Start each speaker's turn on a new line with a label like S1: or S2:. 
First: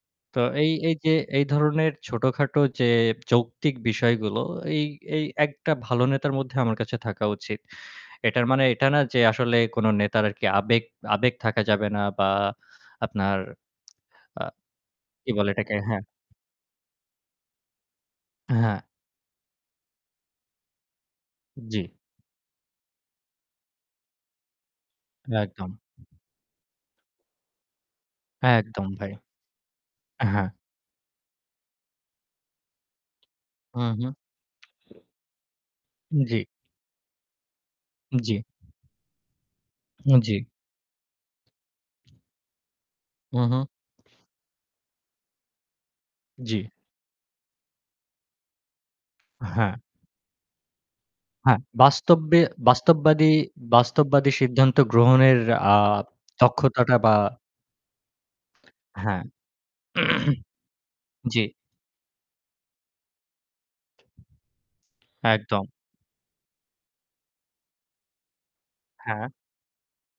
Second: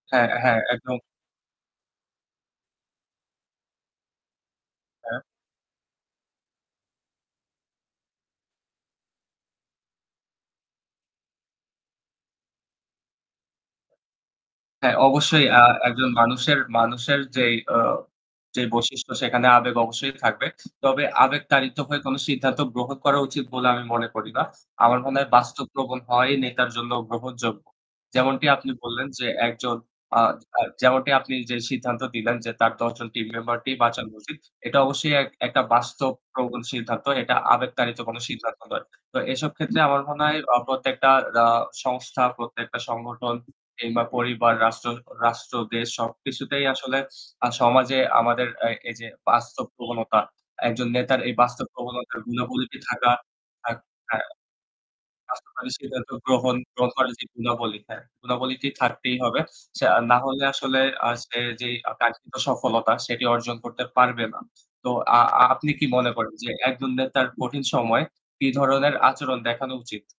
S1: হ্যাঁ,
S2: তো
S1: হ্যাঁ
S2: এই, এই
S1: একদম
S2: যে এই ধরনের ছোটখাটো যে যৌক্তিক বিষয়গুলো এই
S1: হ্যাঁ।
S2: এই একটা ভালো নেতার মধ্যে আমার কাছে থাকা উচিত। এটার মানে এটা না যে আসলে কোন নেতার আরকি আবেগ আবেগ থাকা যাবে না বা আপনার আ
S1: হ্যাঁ,
S2: কি
S1: অবশ্যই
S2: বলে
S1: আ
S2: এটাকে? হ্যাঁ।
S1: একজন মানুষের মানুষের যেই আ যে
S2: হ্যাঁ।
S1: বৈশিষ্ট্য সেখানে আবেগ অবশ্যই থাকবে। তবে আবেগ তাড়িত
S2: জ্বি।
S1: হয়ে কোন সিদ্ধান্ত গ্রহণ করা উচিত বলে আমি মনে করি না। আমার মনে হয় বাস্তব
S2: একদম।
S1: প্রবণ হওয়াই নেতার জন্য গ্রহণযোগ্য। যেমনটি আপনি
S2: একদম
S1: বললেন
S2: ভাই,
S1: যে একজন আ
S2: এ হ্যাঁ।
S1: আ যেমনটি আপনি যে সিদ্ধান্ত দিলেন যে তার ১০ জন টিম মেম্বারটি
S2: হু, হু।
S1: বাঁচানো উচিত। এটা অবশ্যই এক একটা বাস্তব
S2: উম জ্বি।
S1: প্রবণ সিদ্ধান্ত। এটা আবেগতাড়িত
S2: উম
S1: কোন
S2: জ্বি।
S1: সিদ্ধান্ত নয়। তো এসব ক্ষেত্রে আমার
S2: হু,
S1: মনে
S2: জ্বি।
S1: হয় অহ প্রত্যেকটা আহ সংস্থা প্রত্যেকটা সংগঠন
S2: হু, হু।
S1: কিংবা পরিবার, রাষ্ট্র রাষ্ট্র দেশ
S2: জ্বি।
S1: সবকিছুতেই আসলে সমাজে আমাদের আ এই যে বাস্তব
S2: হ্যাঁ।
S1: প্রবণতা একজন নেতার এই
S2: হ্যাঁ,
S1: বাস্তব প্রবণতার
S2: বাস্তব্যে
S1: গুণাবলীতি থাকা
S2: বাস্তববাদী
S1: থাক থা
S2: বাস্তববাদী সিদ্ধান্ত গ্রহণের
S1: বাস্তববাদী
S2: আ
S1: সিদ্ধান্ত গ্রহণ গ্রহণ
S2: দক্ষতাটা
S1: করে
S2: বা
S1: যে গুণাবলী, হ্যাঁ, গুণাবলীটি থাকতেই
S2: হ্যাঁ।
S1: হবে। সে না হলে আসলে আ সে
S2: জ্বি।
S1: যে কাঙ্ক্ষিত সফলতা. সেটি অর্জন করতে পারবে না। তো আ
S2: একদম।
S1: আপনি কি মনে করেন যে একজন নেতার কঠিন সময় কি ধরনের
S2: হ্যাঁ।
S1: আচরণ দেখানো উচিত?